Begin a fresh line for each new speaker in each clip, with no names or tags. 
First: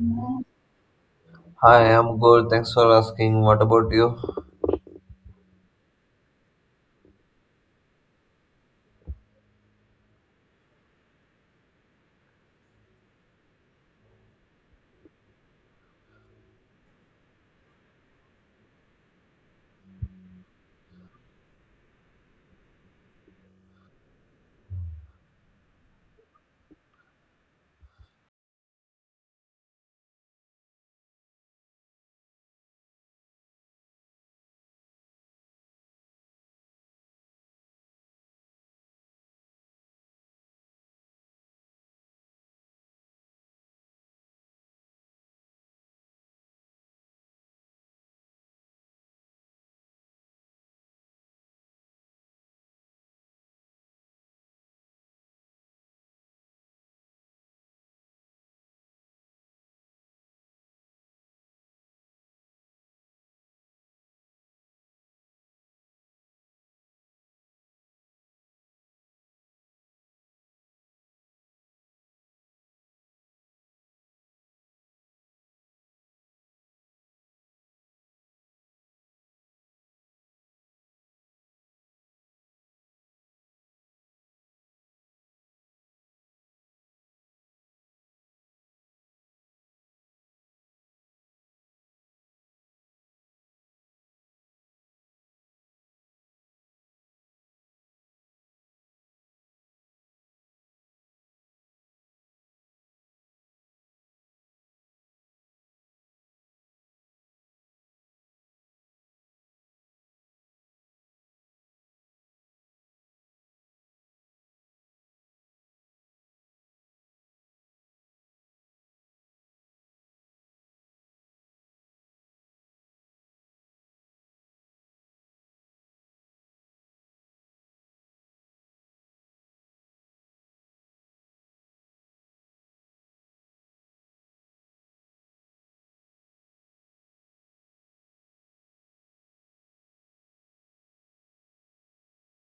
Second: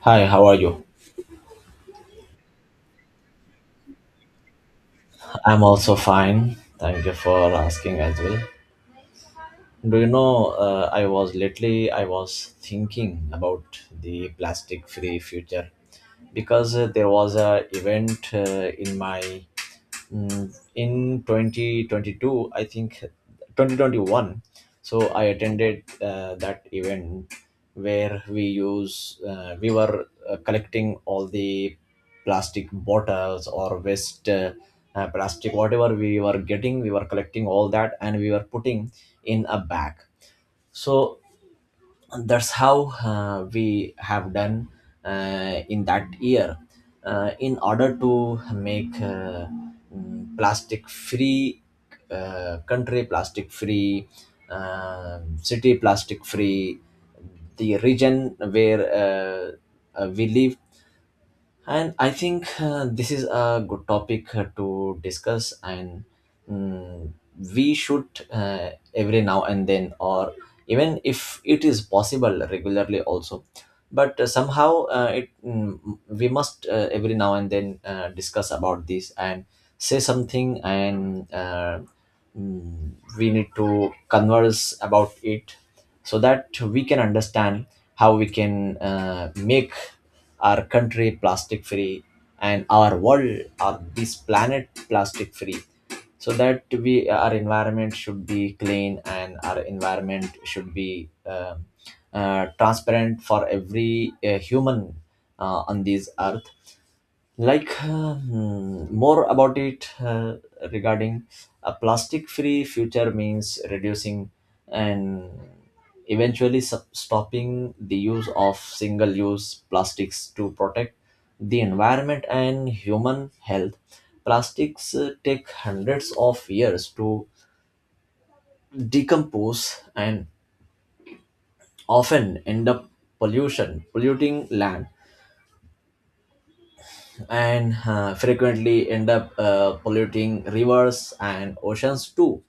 Hi, how are you?
Hi, I'm good. Thanks for asking. What about you?
I'm also fine. Thank you for asking as well. Do you know, I was thinking about the plastic free future because there was a event in in 2022, I think 2021. So I attended that event where we were collecting all the plastic bottles or waste, plastic, whatever we were getting, we were collecting all that, and we were putting in a bag. So, and that's how we have done in that year, in order to make, plastic free, country plastic free, city plastic free, the region where, we live. And I think this is a good topic to discuss, and mm, we should, every now and then, or even if it is possible, regularly also. But somehow, we must, every now and then, discuss about this and say something, and mm, we need to converse about it so that we can understand how we can make our country plastic free, and our world or this planet plastic free, so that we, our environment should be clean, and our environment should be transparent for every human on this earth. Like, more about it, regarding a plastic free future means reducing, and eventually stopping the use of single use plastics to protect the environment and human health. Plastics take hundreds of years to decompose, and often end up pollution polluting land, and frequently end up polluting rivers and oceans too.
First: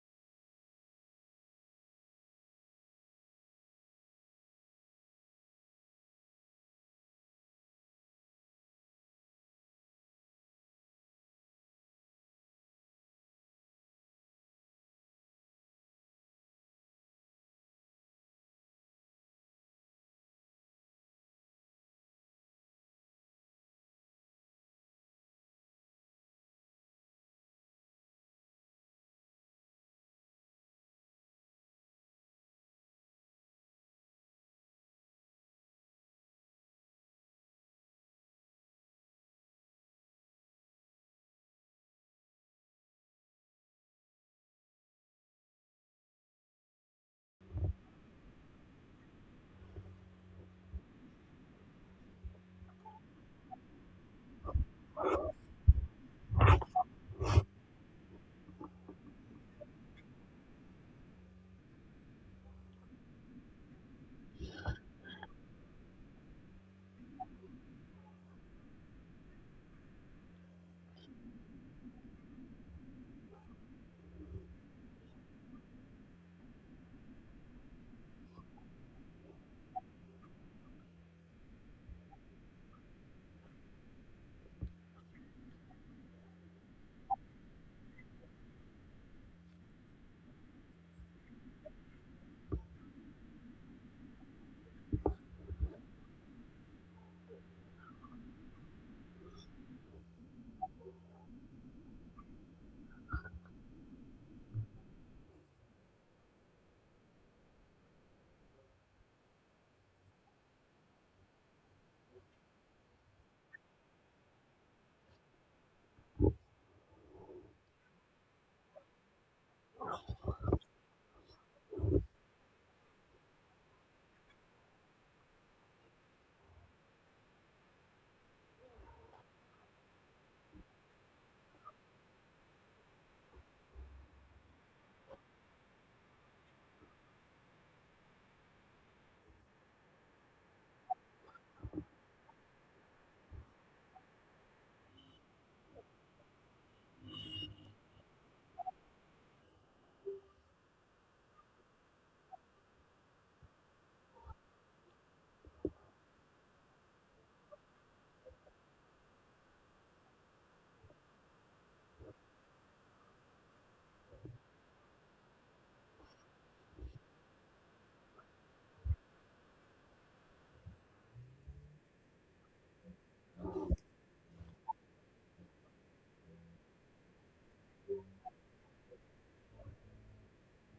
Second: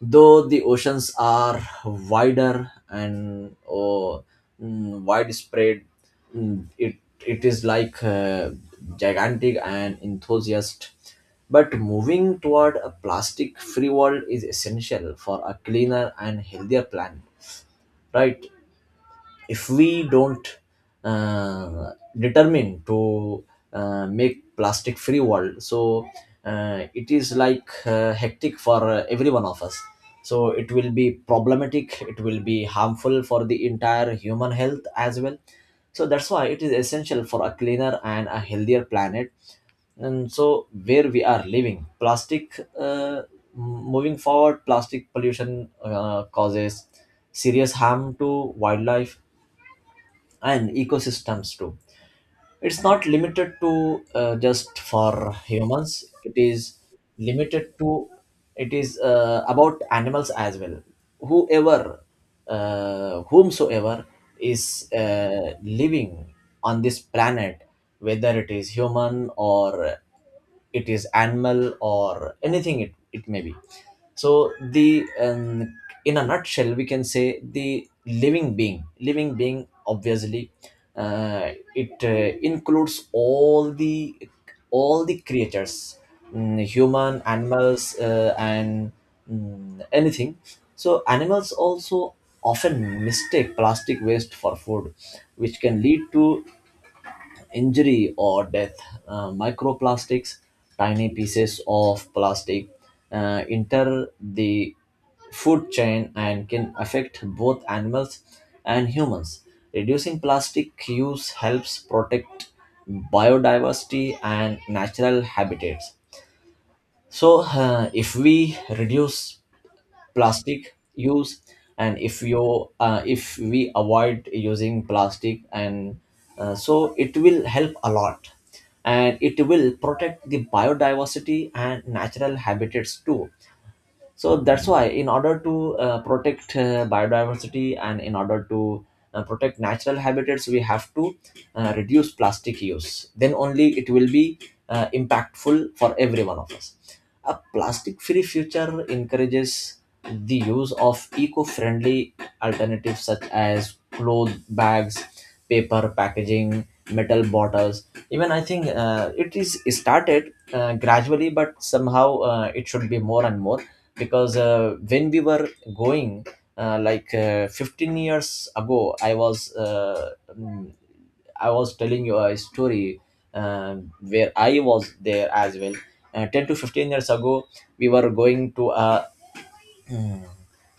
Though the oceans are wider and widespread, mm, it it is like gigantic and enthusiast. But moving toward a plastic-free world is essential for a cleaner and healthier planet, right? If we don't uh, determine to make plastic free world, so it is like hectic for every one of us, so it will be problematic, it will be harmful for the entire human health as well. So that's why it is essential for a cleaner and a healthier planet. And so where we are living, plastic moving forward, plastic pollution causes serious harm to wildlife and ecosystems too. It's not limited to just for humans, it is limited to, it is about animals as well. Whoever, whomsoever is living on this planet, whether it is human or it is animal, or anything it may be. So the in a nutshell, we can say the living being, obviously, it includes all the creatures human, animals, and anything. So animals also often mistake plastic waste for food, which can lead to injury or death. Microplastics, tiny pieces of plastic, enter the food chain and can affect both animals and humans. Reducing plastic use helps protect biodiversity and natural habitats. So, if we reduce plastic use, and if we avoid using plastic, and so it will help a lot, and it will protect the biodiversity and natural habitats too. So that's why, in order to protect biodiversity, and in order to protect natural habitats, we have to reduce plastic use, then only it will be impactful for every one of us. A plastic free future encourages the use of eco friendly alternatives, such as cloth bags, paper packaging, metal bottles. Even I think it is started gradually, but somehow it should be more and more, because when we were going, like, 15 years ago, mm, I was telling you a story where I was there as well. 10 to 15 years ago, we were going to a,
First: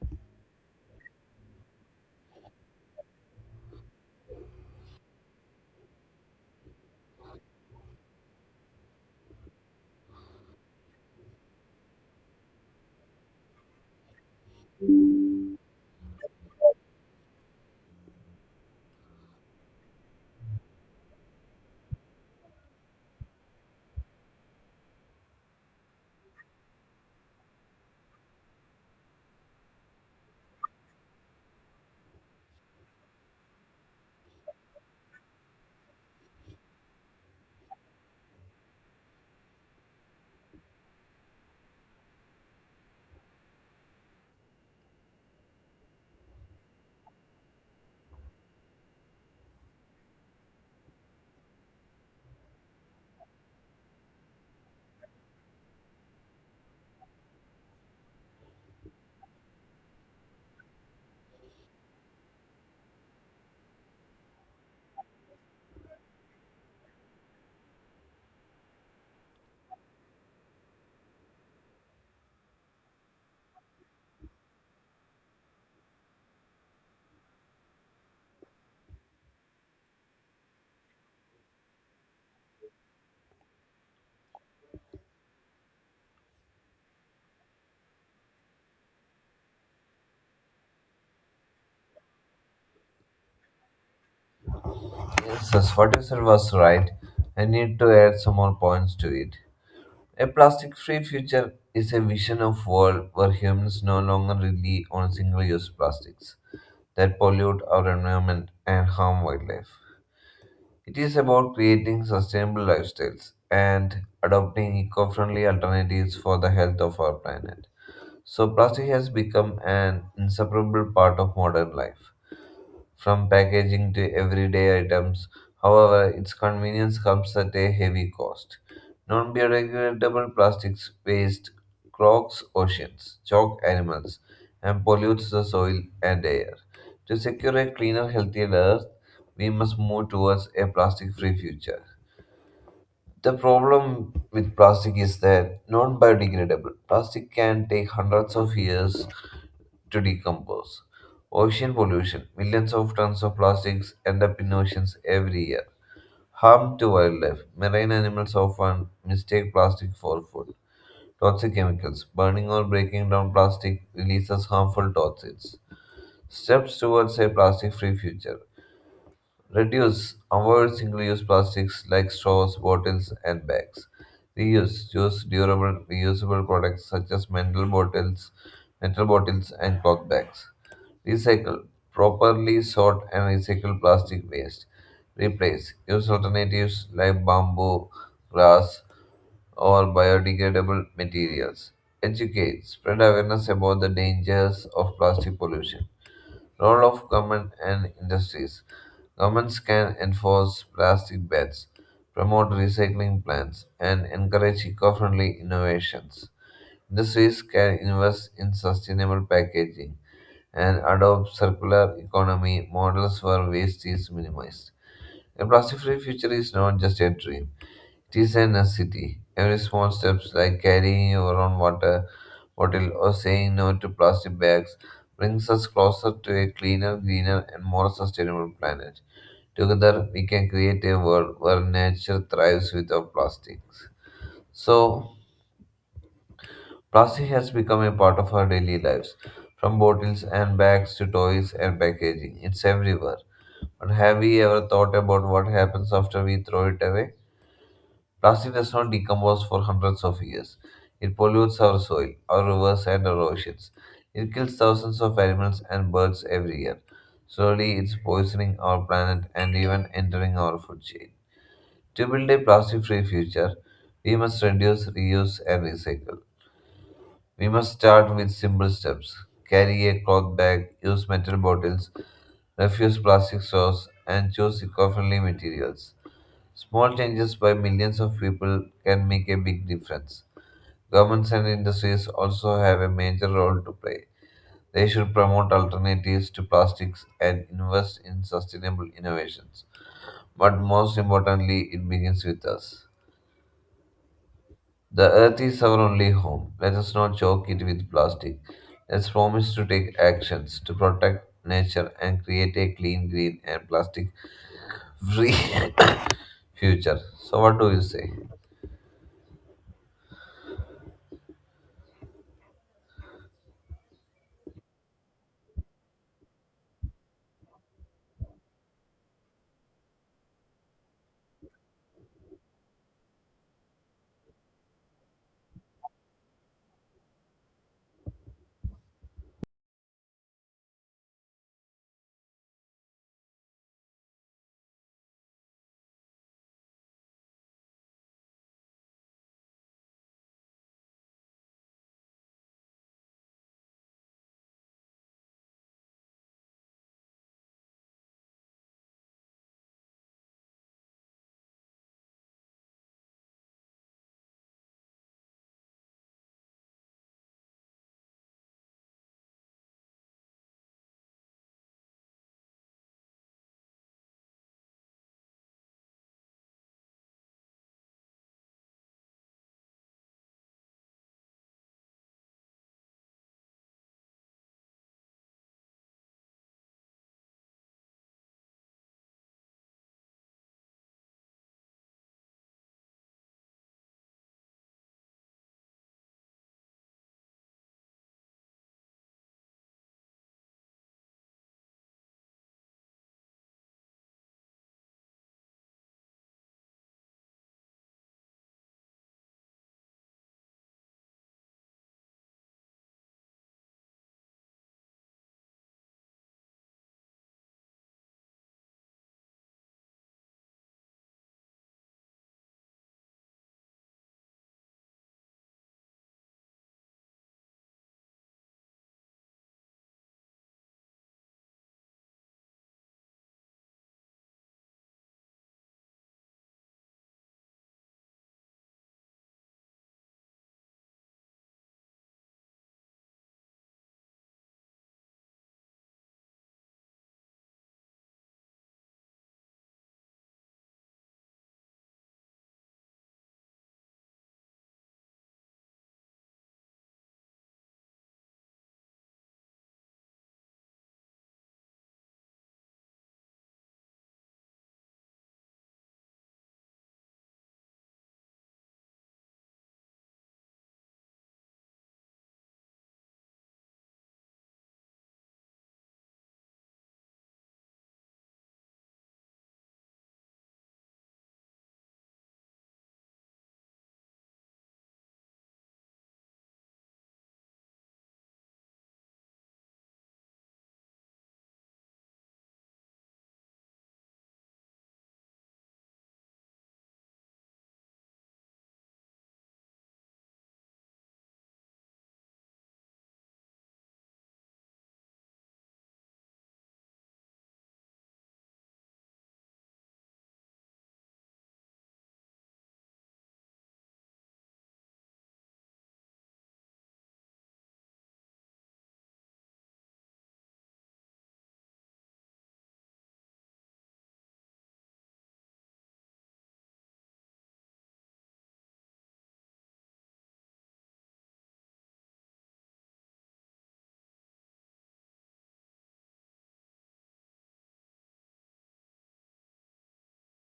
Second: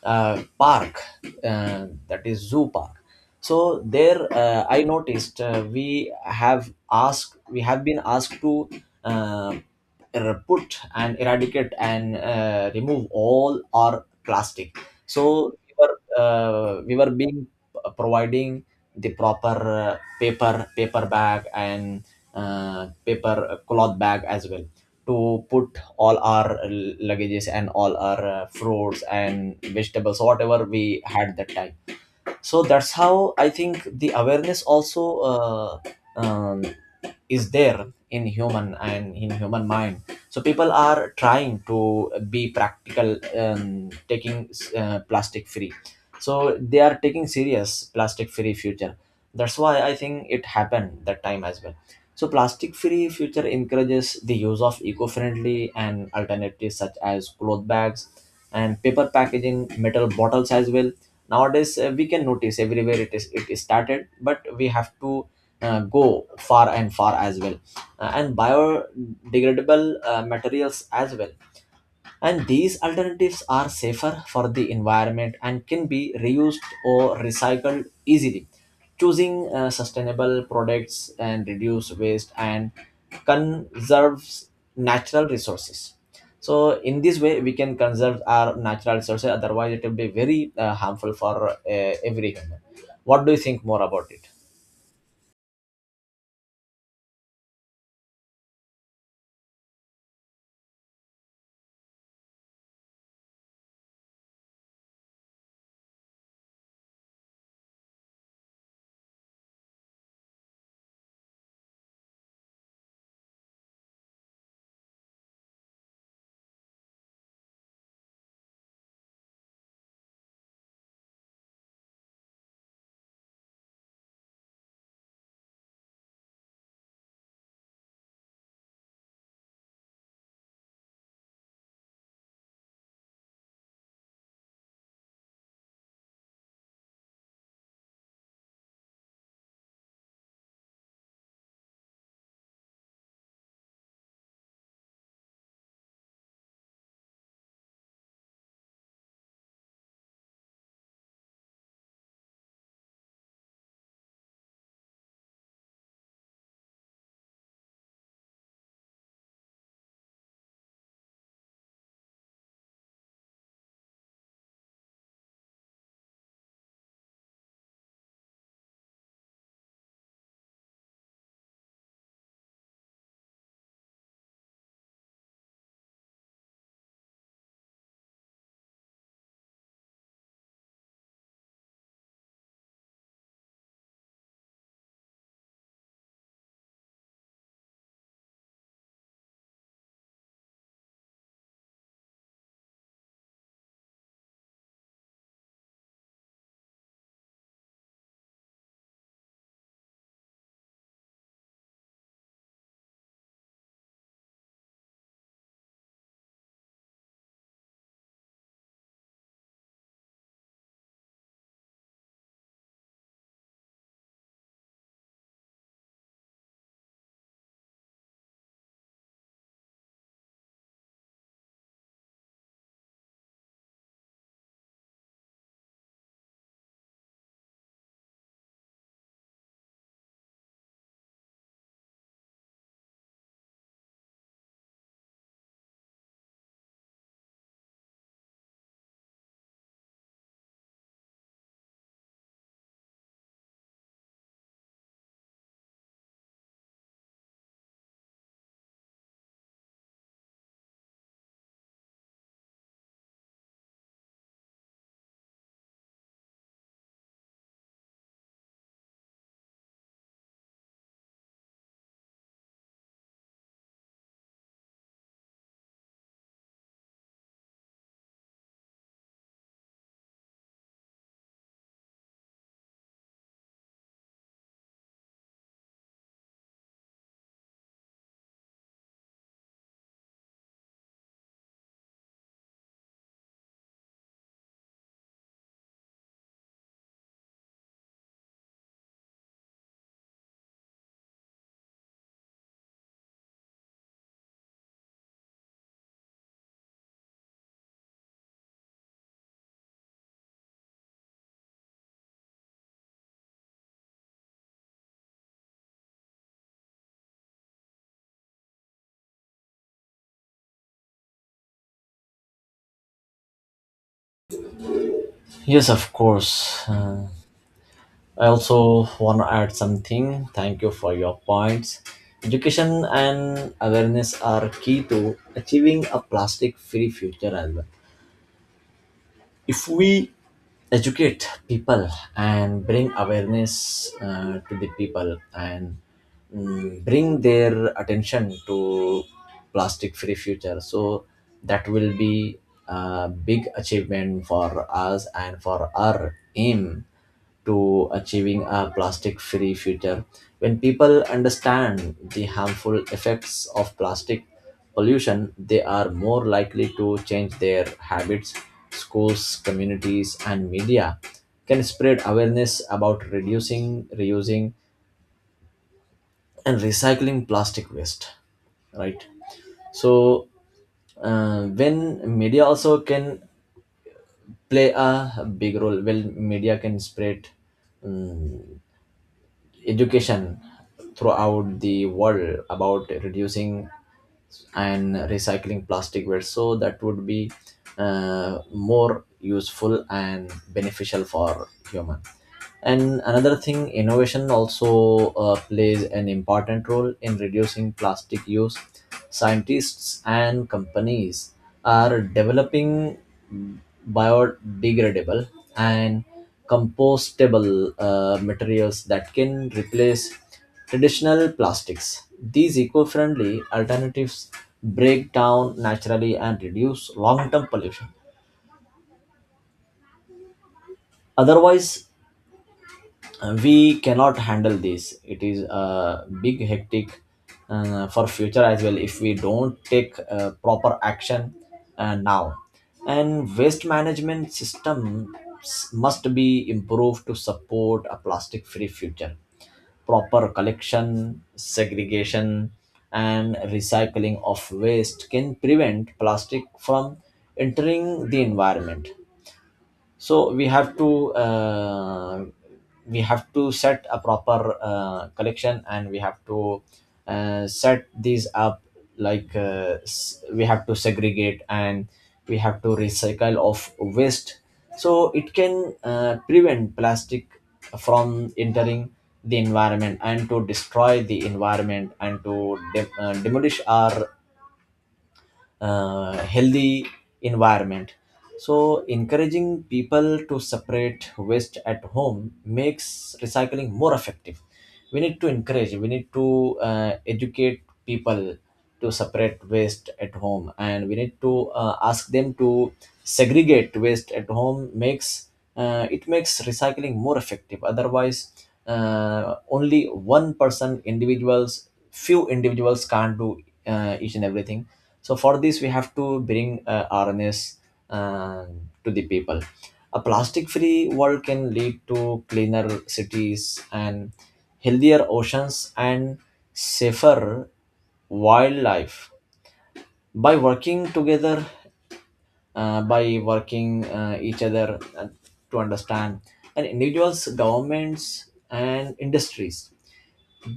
park, that is zoo park. So there I noticed, we have been asked to uh, put and eradicate and remove all our plastic. So we were being providing the proper paper bag, and paper cloth bag as well, to put all our luggages and all our fruits and vegetables, whatever we had that time. So that's how I think the awareness also um, is there in human and in human mind. So people are trying to be practical, taking plastic free, so they are taking serious plastic free future. That's why I think it happened that time as well. So plastic free future encourages the use of eco-friendly and alternatives, such as cloth bags and paper packaging, metal bottles as well. Nowadays we can notice everywhere it is started, but we have to go far and far as well. And biodegradable materials as well, and these alternatives are safer for the environment and can be reused or recycled easily. Choosing sustainable products and reduce waste and conserves natural resources. So in this way, we can conserve our natural resources. Otherwise, it will be very harmful for every human. What do you think more about it?
Yes, yes, what you said was right. I need to add some more points to it. A plastic-free future is a vision of world where humans no longer rely on single-use plastics that pollute our environment and harm wildlife. It is about creating sustainable lifestyles and adopting eco-friendly alternatives for the health of our planet. So plastic has become an inseparable part of modern life from packaging to everyday items. However, its convenience comes at a heavy cost. Non biodegradable plastics waste clogs oceans, choke animals, and pollutes the soil and air. To secure a cleaner, healthier earth, we must move towards a plastic free future. The problem with plastic is that non biodegradable plastic can take hundreds of years to decompose. Ocean pollution. Millions of tons of plastics end up in oceans every year. Harm to wildlife. Marine animals often mistake plastic for food. Toxic chemicals. Burning or breaking down plastic releases harmful toxins. Steps towards a plastic free future. Reduce, avoid single use plastics like straws, bottles, and bags. Reuse, choose durable, reusable products such as metal bottles, and cloth bags. Recycle. Properly sort and recycle plastic waste. Replace. Use alternatives like bamboo, glass, or biodegradable materials. Educate. Spread awareness about the dangers of plastic pollution. Role of government and industries. Governments can enforce plastic bans, promote recycling plans, and encourage eco friendly innovations. Industries can invest in sustainable packaging and adopt circular economy models where waste is minimized. A plastic free future is not just a dream, it is a necessity. Every small steps like carrying your own water bottle or saying no to plastic bags brings us closer to a cleaner, greener, and more sustainable planet. Together, we can create a world where nature thrives without plastics. So, plastic has become a part of our daily lives, from bottles and bags to toys and packaging. It's everywhere. But have we ever thought about what happens after we throw it away? Plastic does not decompose for hundreds of years. It pollutes our soil, our rivers, and our oceans. It kills thousands of animals and birds every year. Slowly, it's poisoning our planet and even entering our food chain. To build a plastic free future, we must reduce, reuse, and recycle. We must start with simple steps: carry a cloth bag, use metal bottles, refuse plastic straws, and choose eco friendly materials. Small changes by millions of people can make a big difference. Governments and industries also have a major role to play. They should promote alternatives to plastics and invest in sustainable innovations. But most importantly, it begins with us. The earth is our only home. Let us not choke it with plastic. Let's promise to take actions to protect nature and create a clean, green, and plastic free future. So, what do you say?
Yes, of course. I also want to add something. Thank you for your points. Education and awareness are key to achieving a plastic free future as well. If we educate people and bring awareness to the people, and bring their attention to plastic free future, so that will be a big achievement for us and for our aim to achieving a plastic free future. When people understand the harmful effects of plastic pollution, they are more likely to change their habits. Schools, communities, and media can spread awareness about reducing, reusing, and recycling plastic waste, right? So when media also can play a big role, well, media can spread um, education throughout the world about reducing and recycling plastic waste, so that would be more useful and beneficial for human. And another thing, innovation also plays an important role in reducing plastic use. Scientists and companies are developing biodegradable and compostable materials that can replace traditional plastics. These eco-friendly alternatives break down naturally and reduce long-term pollution. Otherwise, we cannot handle this, it is a big hectic for future as well, if we don't take proper action now. And waste management system must be improved to support a plastic free future. Proper collection, segregation, and recycling of waste can prevent plastic from entering the environment. So we have to, set a proper collection, and we have to set these up, like, we have to segregate and we have to recycle of waste, so it can prevent plastic from entering the environment, and to destroy the environment, and to demolish our healthy environment. So, encouraging people to separate waste at home makes recycling more effective. We need to encourage, we need to educate people to separate waste at home, and we need to ask them to segregate waste at home, makes it makes recycling more effective. Otherwise, only one person, individuals, few individuals can't do each and everything. So for this, we have to bring awareness uh, to the people. A plastic-free world can lead to cleaner cities and healthier oceans and safer wildlife. By working together, by working each other to understand, and individuals, governments, and industries,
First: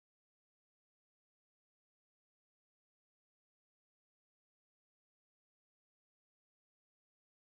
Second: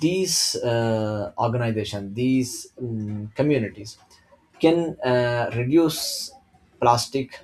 these organizations, these communities can reduce plastic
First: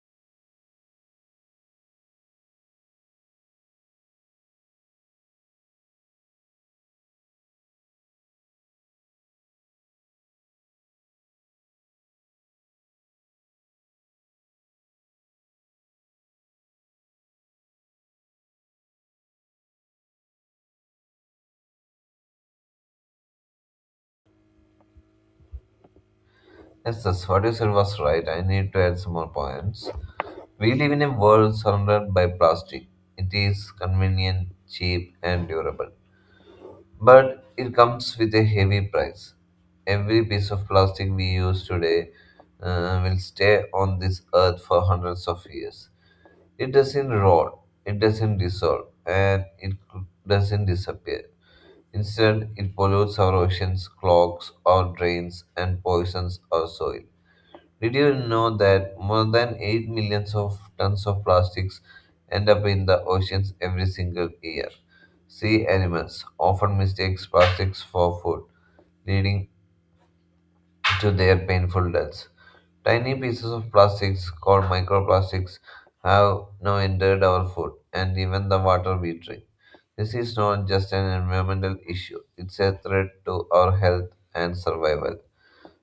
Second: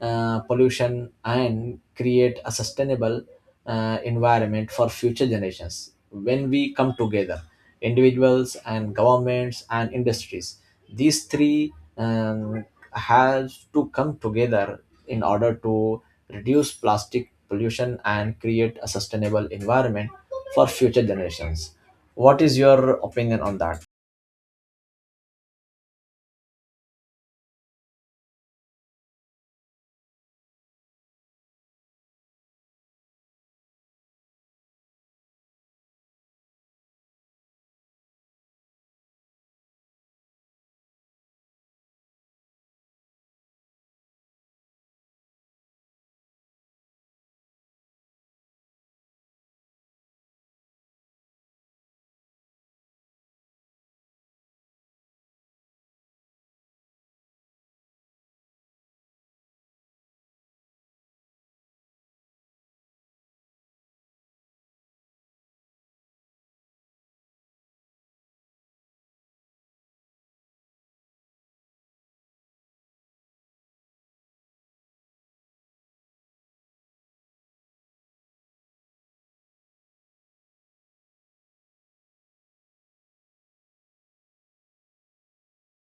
pollution and create a sustainable environment for future generations, when we come together, individuals and governments and industries. These three, um, have to come together in order to reduce plastic pollution and create a sustainable environment for future generations. What is your opinion on that?
Yes, that's what you said was right. I need to add some more points. We live in a world surrounded by plastic. It is convenient, cheap, and durable. But it comes with a heavy price. Every piece of plastic we use today will stay on this earth for hundreds of years. It doesn't rot, it doesn't dissolve, and it doesn't disappear. Instead, it pollutes our oceans, clogs our drains, and poisons our soil. Did you know that more than 8 million of tons of plastics end up in the oceans every single year? Sea animals often mistake plastics for food, leading to their painful deaths. Tiny pieces of plastics called microplastics have now entered our food and even the water we drink. This is not just an environmental issue, it's a threat to our health and survival.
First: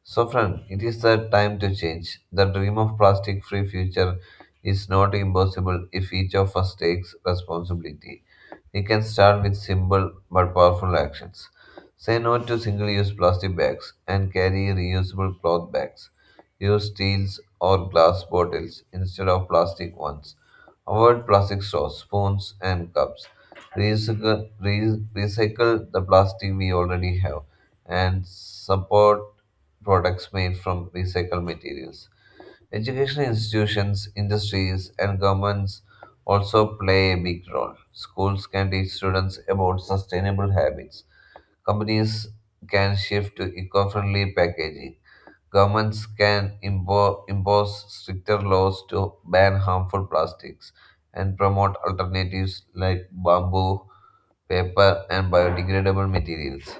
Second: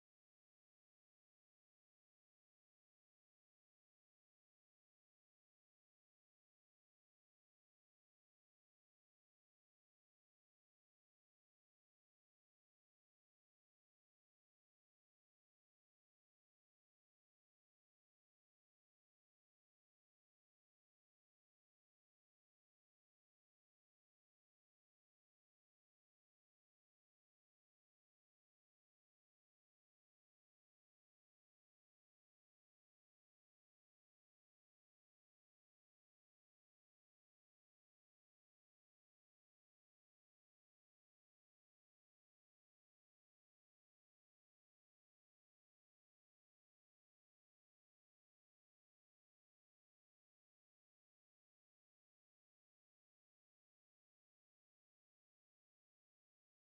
So, friend, it is the time to change. The dream of plastic free future is not impossible if each of us takes responsibility. We can start with simple but powerful actions. Say no to single use plastic bags and carry reusable cloth bags. Use steels or glass bottles instead of plastic ones. Avoid plastic straws, spoons, and cups. Recycle the plastic we already have and support products made from recycled materials. Educational institutions, industries, and governments also play a big role. Schools can teach students about sustainable habits. Companies can shift to eco friendly packaging. Governments can impose stricter laws to ban harmful plastics and promote alternatives like bamboo paper, and biodegradable materials.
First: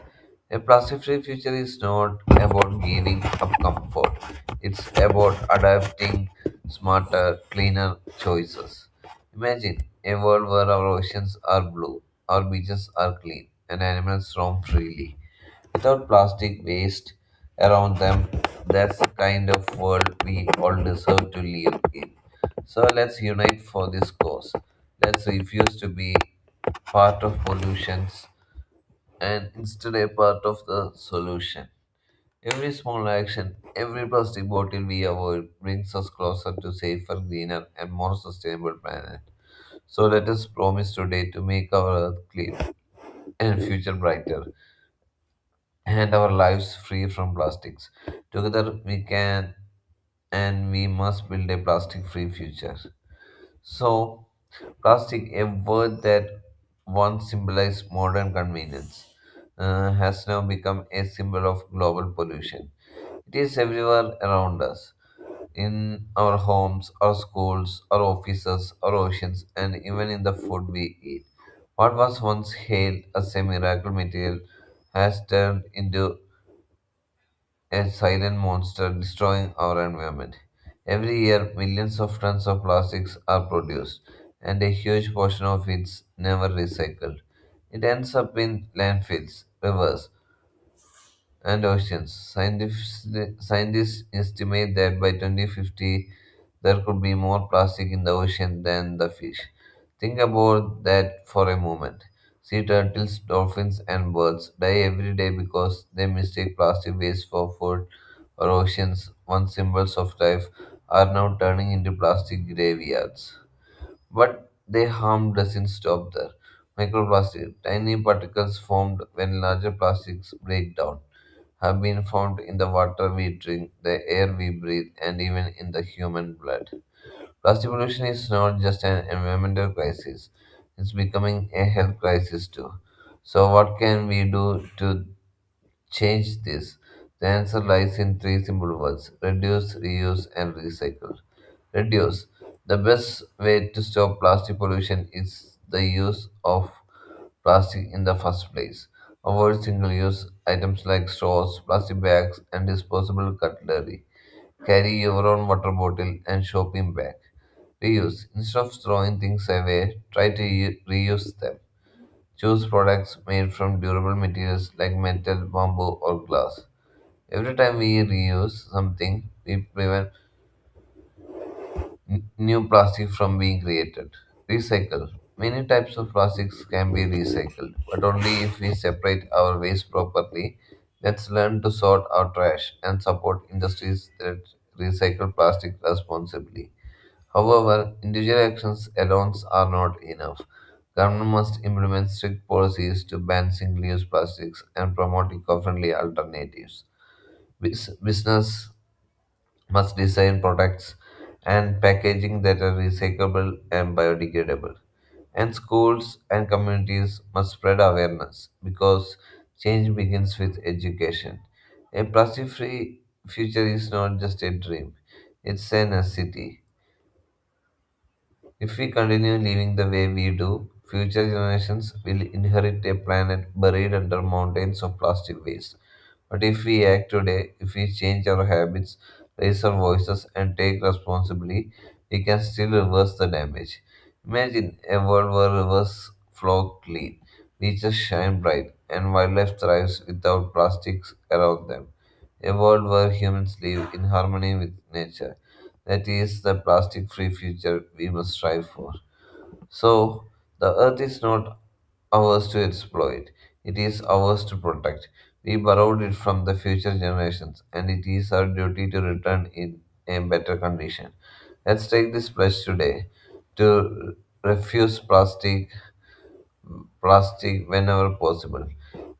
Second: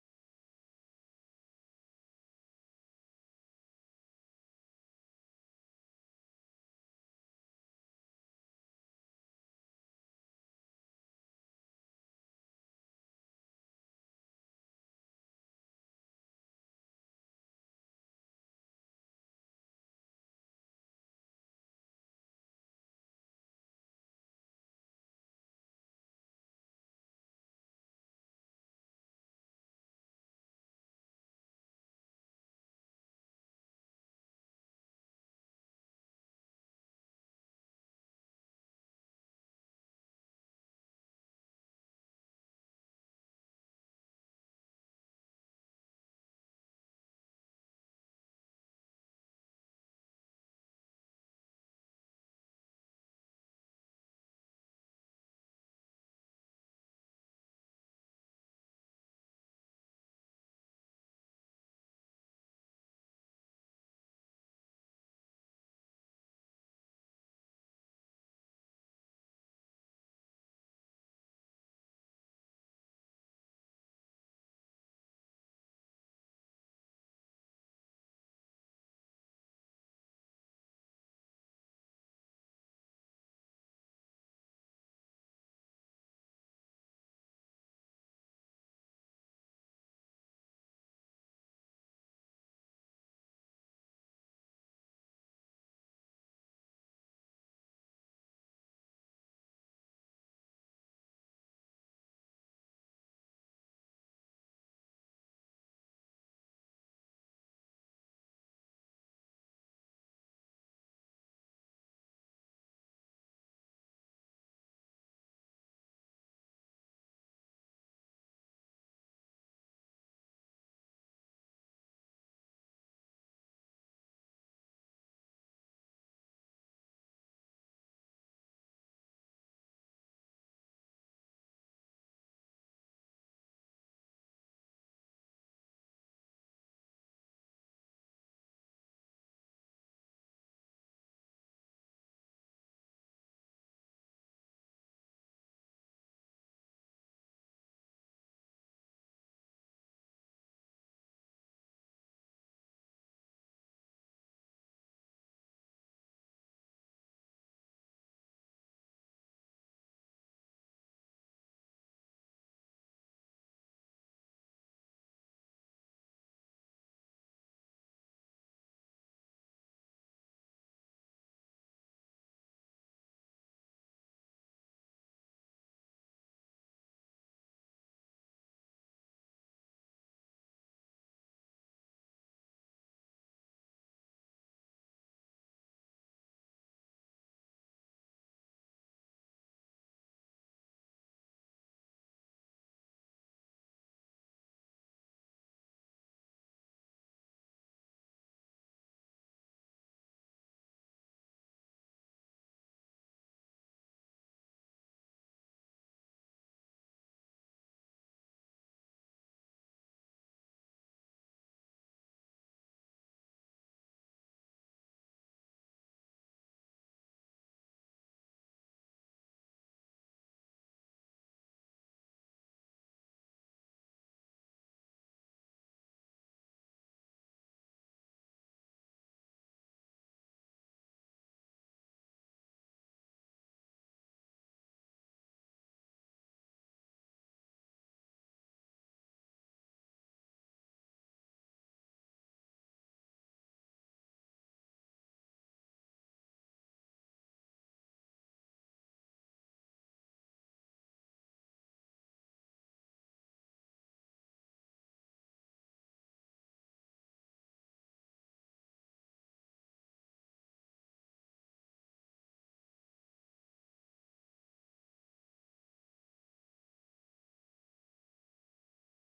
A plastic free future is not about giving up comfort, it's about adapting smarter, cleaner choices. Imagine a world where our oceans are blue, our beaches are clean, and animals roam freely without plastic waste around them. That's the kind of world we all deserve to live in. So let's unite for this cause. Let's refuse to be part of pollutions and instead a part of the solution. Every small action, every plastic bottle we avoid brings us closer to safer, greener and more sustainable planet. So let us promise today to make our earth clean and future brighter and our lives free from plastics. Together we can and we must build a plastic free future. So, plastic, a word that once symbolized modern convenience, has now become a symbol of global pollution. It is everywhere around us, in our homes, our schools, our offices, our oceans, and even in the food we eat. What was once hailed as a miracle material has turned into a silent monster destroying our environment. Every year, millions of tons of plastics are produced, and a huge portion of it's never recycled. It ends up in landfills, rivers, and oceans. Scientists estimate that by 2050, there could be more plastic in the ocean than the fish. Think about that for a moment. Sea turtles, dolphins, and birds die every day because they mistake plastic waste for food. Our oceans, once symbols of life, are now turning into plastic graveyards. But their harm doesn't stop there. Microplastic, tiny particles formed when larger plastics break down, have been found in the water we drink, the air we breathe, and even in the human blood. Plastic pollution is not just an environmental crisis, it's becoming a health crisis too. So, what can we do to change this? The answer lies in three simple words: reduce, reuse, and recycle. Reduce. The best way to stop plastic pollution is the use of plastic in the first place. Avoid single use items like straws, plastic bags, and disposable cutlery. Carry your own water bottle and shopping bag. Reuse. Instead of throwing things away, try to reuse them. Choose products made from durable materials like metal, bamboo, or glass. Every time we reuse something, we prevent new plastic from being created. Recycle. Many types of plastics can be recycled, but only if we separate our waste properly. Let's learn to sort our trash and support industries that recycle plastic responsibly. However, individual actions alone are not enough. Government must implement strict policies to ban single-use plastics and promote eco-friendly alternatives. Business must design products and packaging that are recyclable and biodegradable. And schools and communities must spread awareness because change begins with education. A plastic free future is not just a dream, it's a necessity. If we continue living the way we do, future generations will inherit a planet buried under mountains of plastic waste. But if we act today, if we change our habits, raise our voices, and take responsibility, we can still reverse the damage. Imagine a world where rivers flow clean, beaches shine bright, and wildlife thrives without plastics around them. A world where humans live in harmony with nature. That is the plastic free future we must strive for. So, the earth is not ours to exploit, it is ours to protect. We borrowed it from the future generations, and it is our duty to return in a better condition. Let's take this pledge today to refuse plastic whenever possible,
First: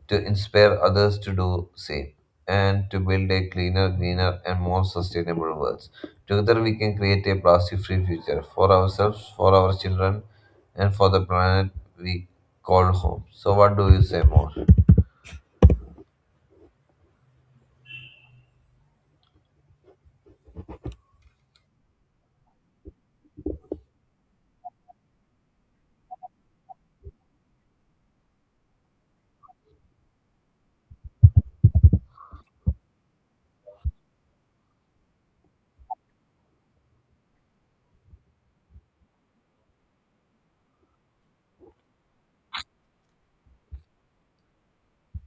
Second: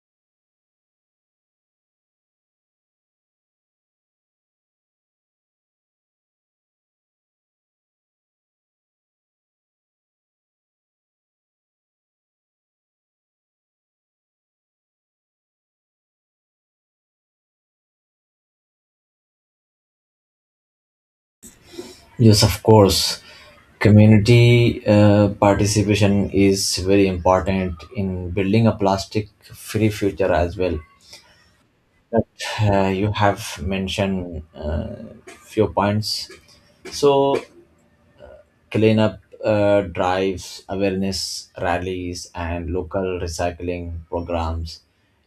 to inspire others to do same, and to build a cleaner, greener, and more sustainable world. Together, we can create a plastic-free future for ourselves, for our children, and for the planet we call home. So, what do you say more?
Yes, of course. Community participation is very important in building a plastic free future as well. But you have mentioned few points. So, cleanup drives, awareness rallies, and local recycling programs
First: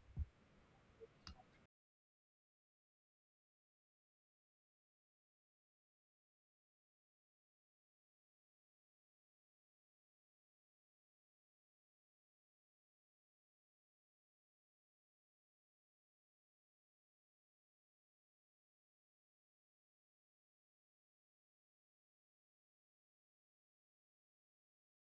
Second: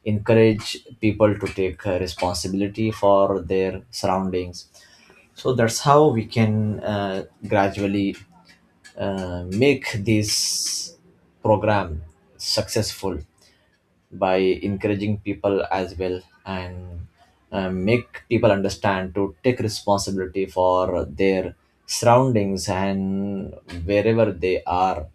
encourage people to take responsibility for their surroundings. So, that's how we can gradually make this program successful by encouraging people as well and make people understand to take responsibility for their surroundings and wherever they are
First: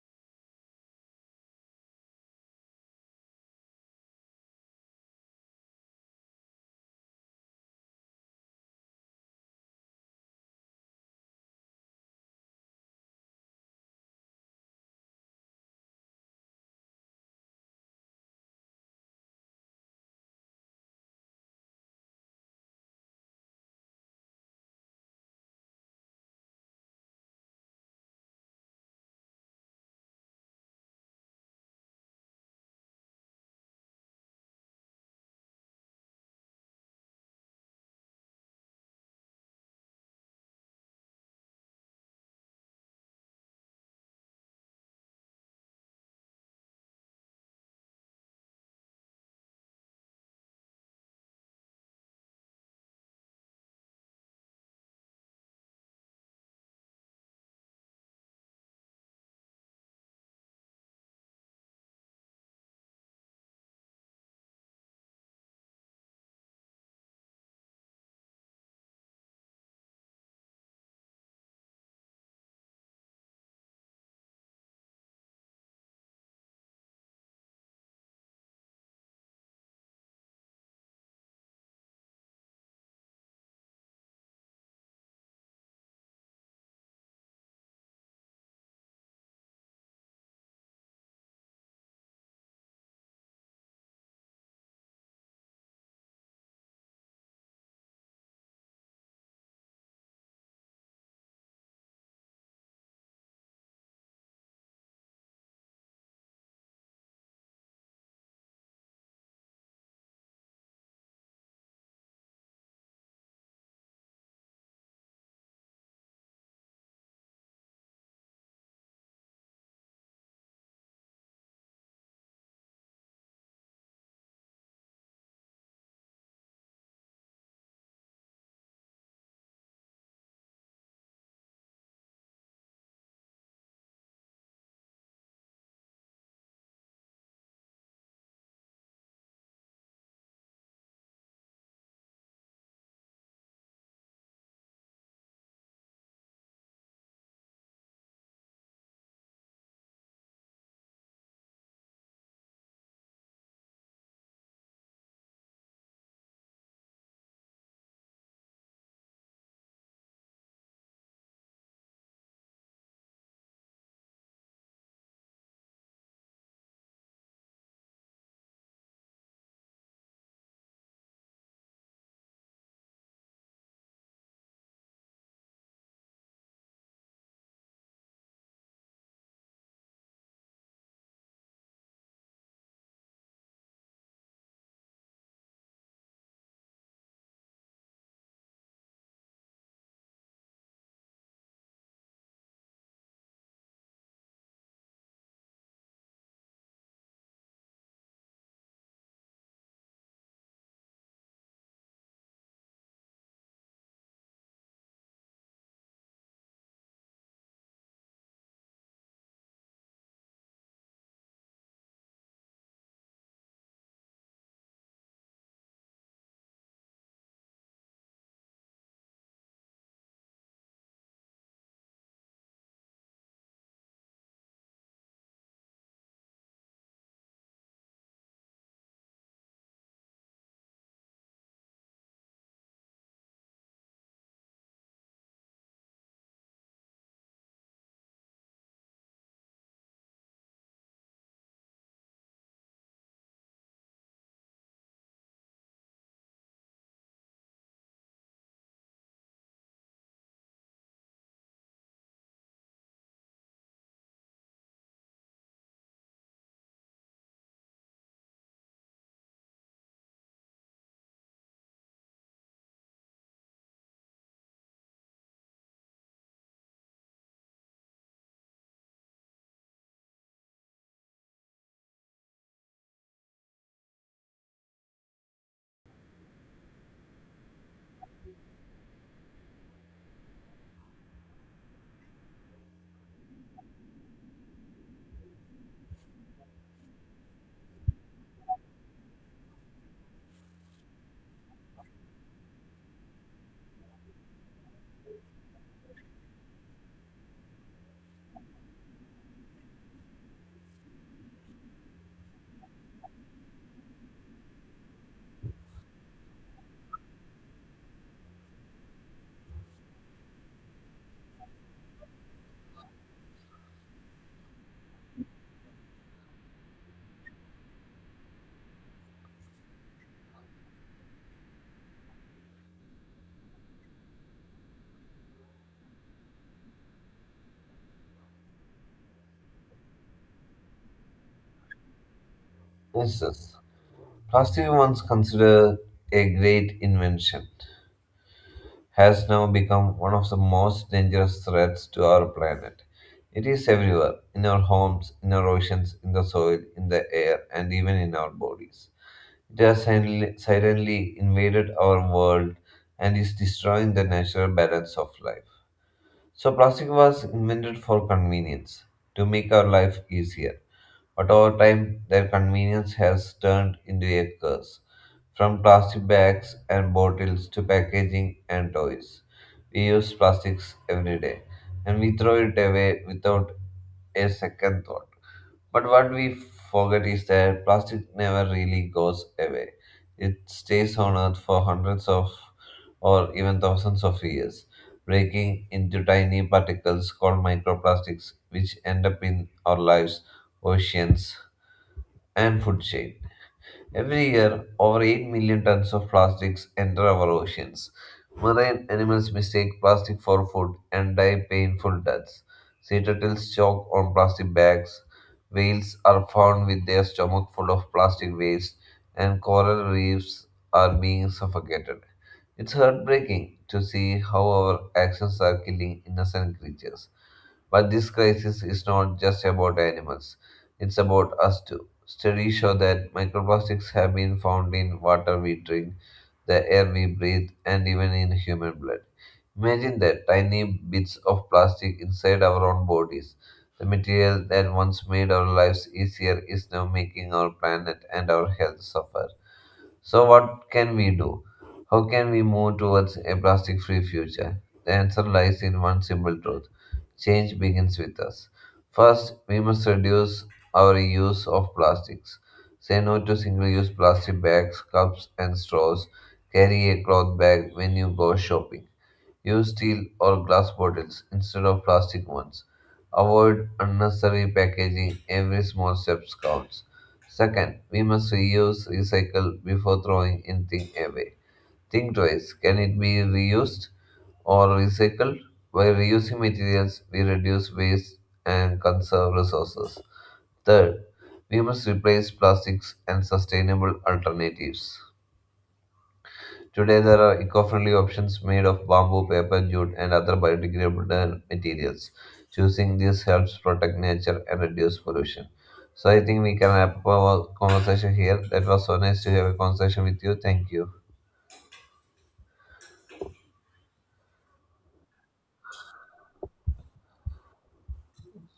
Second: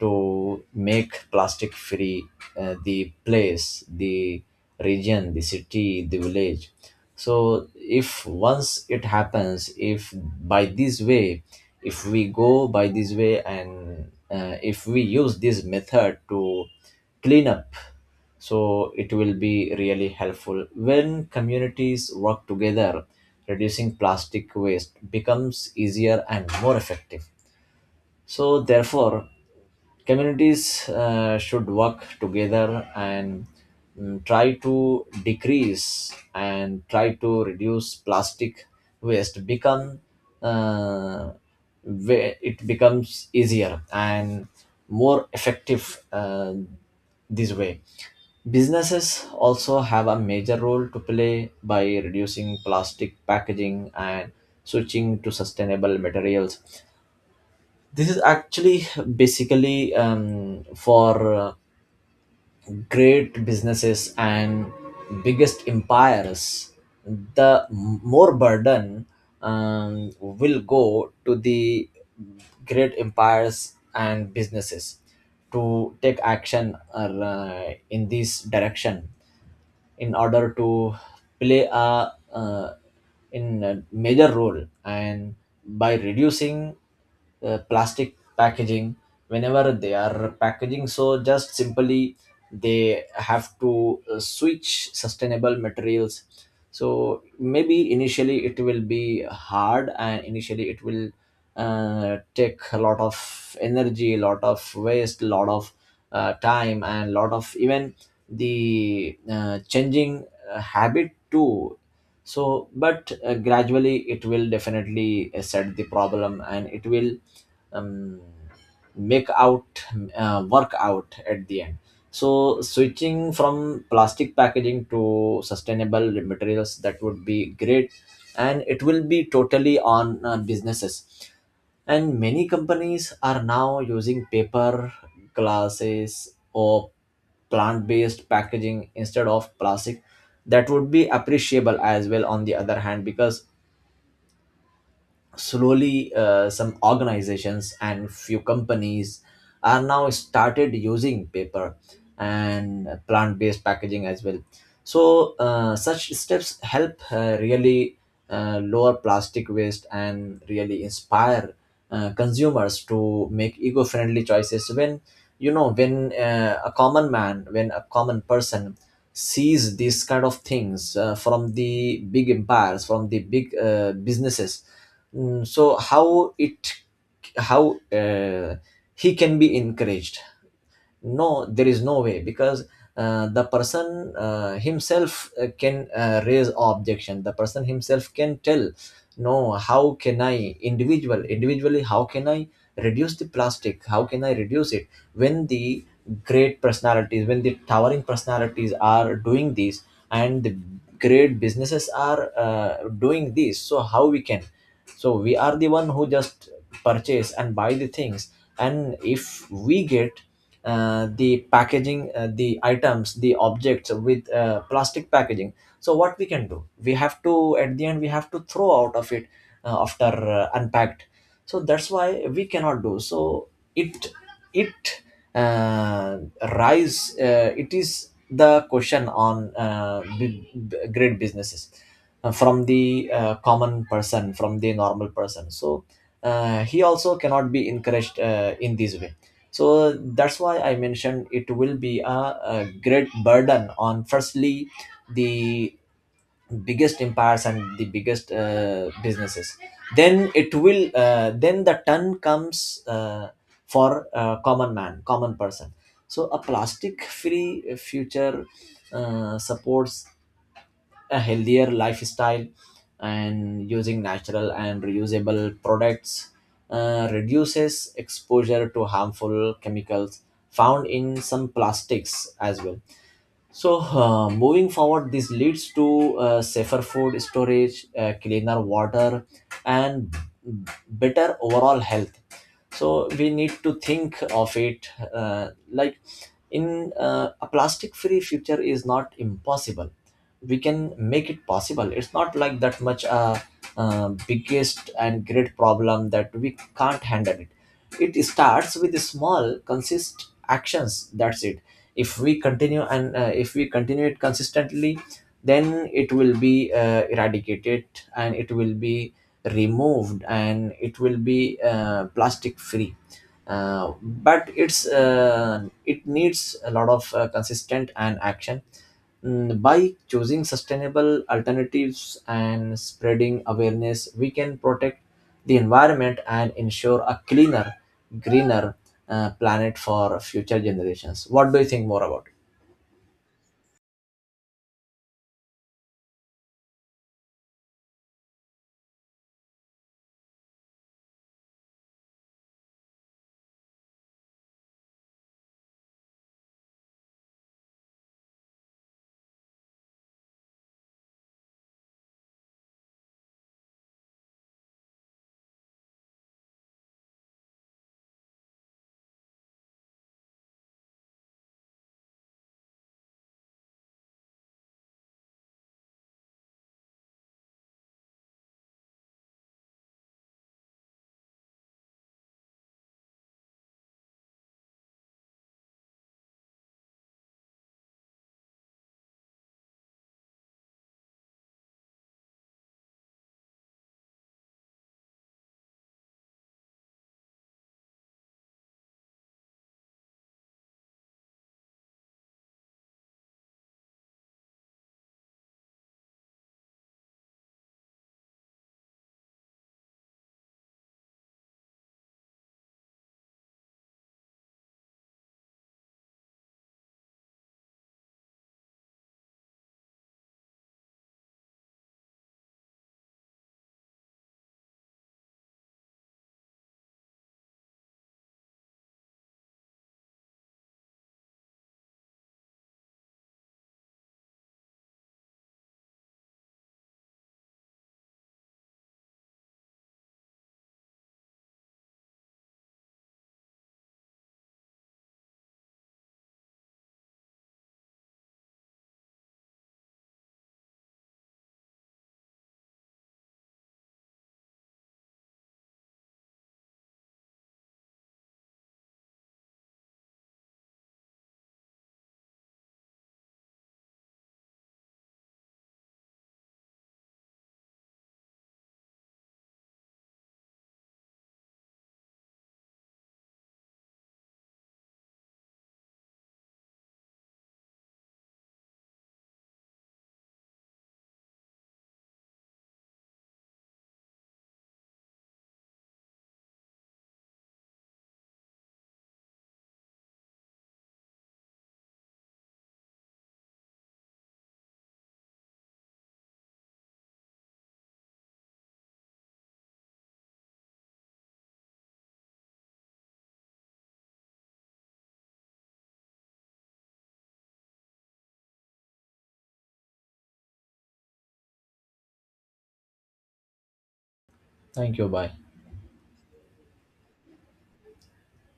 to make plastic free, the place, the region, the city, the village. So if once it happens, if by this way, if we go by this way and if we use this method to clean up, so it will be really helpful when communities work together. Reducing plastic waste becomes easier and more effective. So therefore, communities should work together and try to decrease and try to reduce plastic waste become, uh, where it becomes easier and more effective this way. Businesses also have a major role to play by reducing plastic packaging and switching to sustainable materials. This is actually basically, for great businesses and biggest empires, the more burden will go to the great empires and businesses to take action in this direction, in order to play a, uh, in a major role, and by reducing plastic packaging. Whenever they are packaging, so just simply they have to switch sustainable materials. So maybe initially it will be hard, and initially it will take a lot of energy, a lot of waste, a lot of time, and lot of even the changing habit too. So but gradually it will definitely set the problem and it will, um, make out, work out at the end. So switching from plastic packaging to sustainable materials, that would be great, and it will be totally on businesses. And many companies are now using paper glasses or plant-based packaging instead of plastic. That would be appreciable as well, on the other hand, because slowly, some organizations and few companies are now started using paper and plant-based packaging as well. So such steps help really lower plastic waste and really inspire consumers to make eco-friendly choices. When a common man, when a common person sees these kind of things from the big empires, from the big businesses. So how it, how he can be encouraged? No, there is no way, because the person himself can raise objection, the person himself can tell, no, how can I individual individually, how can I reduce the plastic, how can I reduce it when the great personalities, when the towering personalities are doing these, and the great businesses are doing this, so how we can? So we are the one who just purchase and buy the things, and if we get the packaging, the items, the objects with plastic packaging, so what we can do, we have to at the end we have to throw out of it, after unpacked. So that's why we cannot do so. It it uh, rise, it is the question on great businesses from the common person, from the normal person. So he also cannot be encouraged in this way. So that's why I mentioned it will be a great burden on firstly the biggest empires and the biggest businesses. Then it will, then the turn comes for common man, common person. So a plastic free future supports a healthier lifestyle, and using natural and reusable products reduces exposure to harmful chemicals found in some plastics as well. So, moving forward, this leads to safer food storage, cleaner water, and better overall health. So, we need to think of it like, in a plastic free future is not impossible. We can make it possible. It's not like that much biggest and great problem that we can't handle it. It starts with small, consist actions. That's it. If we continue, and if we continue it consistently, then it will be eradicated, and it will be removed, and it will be plastic free. But it needs a lot of consistent and action. By choosing sustainable alternatives and spreading awareness, we can protect the environment and ensure a cleaner, greener planet for future generations. What do you think more about it?
Instance: Plastic, once considered a great invention, has now become one of the most dangerous threats to our planet. It is everywhere, in our homes, in our oceans, in the soil, in the air, and even in our bodies. It has suddenly silently invaded our world and is destroying the natural balance of life. So, plastic was invented for convenience, to make our life easier. But over time, their convenience has turned into a curse. From plastic bags and bottles to packaging and toys, we use plastics every day and we throw it away without a second thought. But what we forget is that plastic never really goes away. It stays on Earth for hundreds of or even thousands of years, breaking into tiny particles called microplastics, which end up in our lives, oceans, and food chain. Every year, over 8 million tons of plastics enter our oceans. Marine animals mistake plastic for food and die painful deaths. Sea turtles choke on plastic bags. Whales are found with their stomach full of plastic waste, and coral reefs are being suffocated. It's heartbreaking to see how our actions are killing innocent creatures. But this crisis is not just about animals, it's about us too. Studies show that microplastics have been found in water we drink, the air we breathe, and even in human blood. Imagine that, tiny bits of plastic inside our own bodies. The material that once made our lives easier is now making our planet and our health suffer. So, what can we do? How can we move towards a plastic free future? The answer lies in one simple truth: change begins with us. First, we must reduce our use of plastics. Say no to single use plastic bags, cups, and straws. Carry a cloth bag when you go shopping. Use steel or glass bottles instead of plastic ones. Avoid unnecessary packaging. Every small step counts. Second, we must reuse, recycle before throwing anything away. Think twice. Can it be reused or recycled? By reusing materials, we reduce waste and conserve resources. Third, we must replace plastics and sustainable alternatives. Today, there are eco friendly options made of bamboo, paper, jute, and other biodegradable materials. Choosing these helps protect nature and reduce pollution. So, I think we can wrap up our conversation here. That was so nice to have a conversation with you. Thank you.
Thank you. Bye.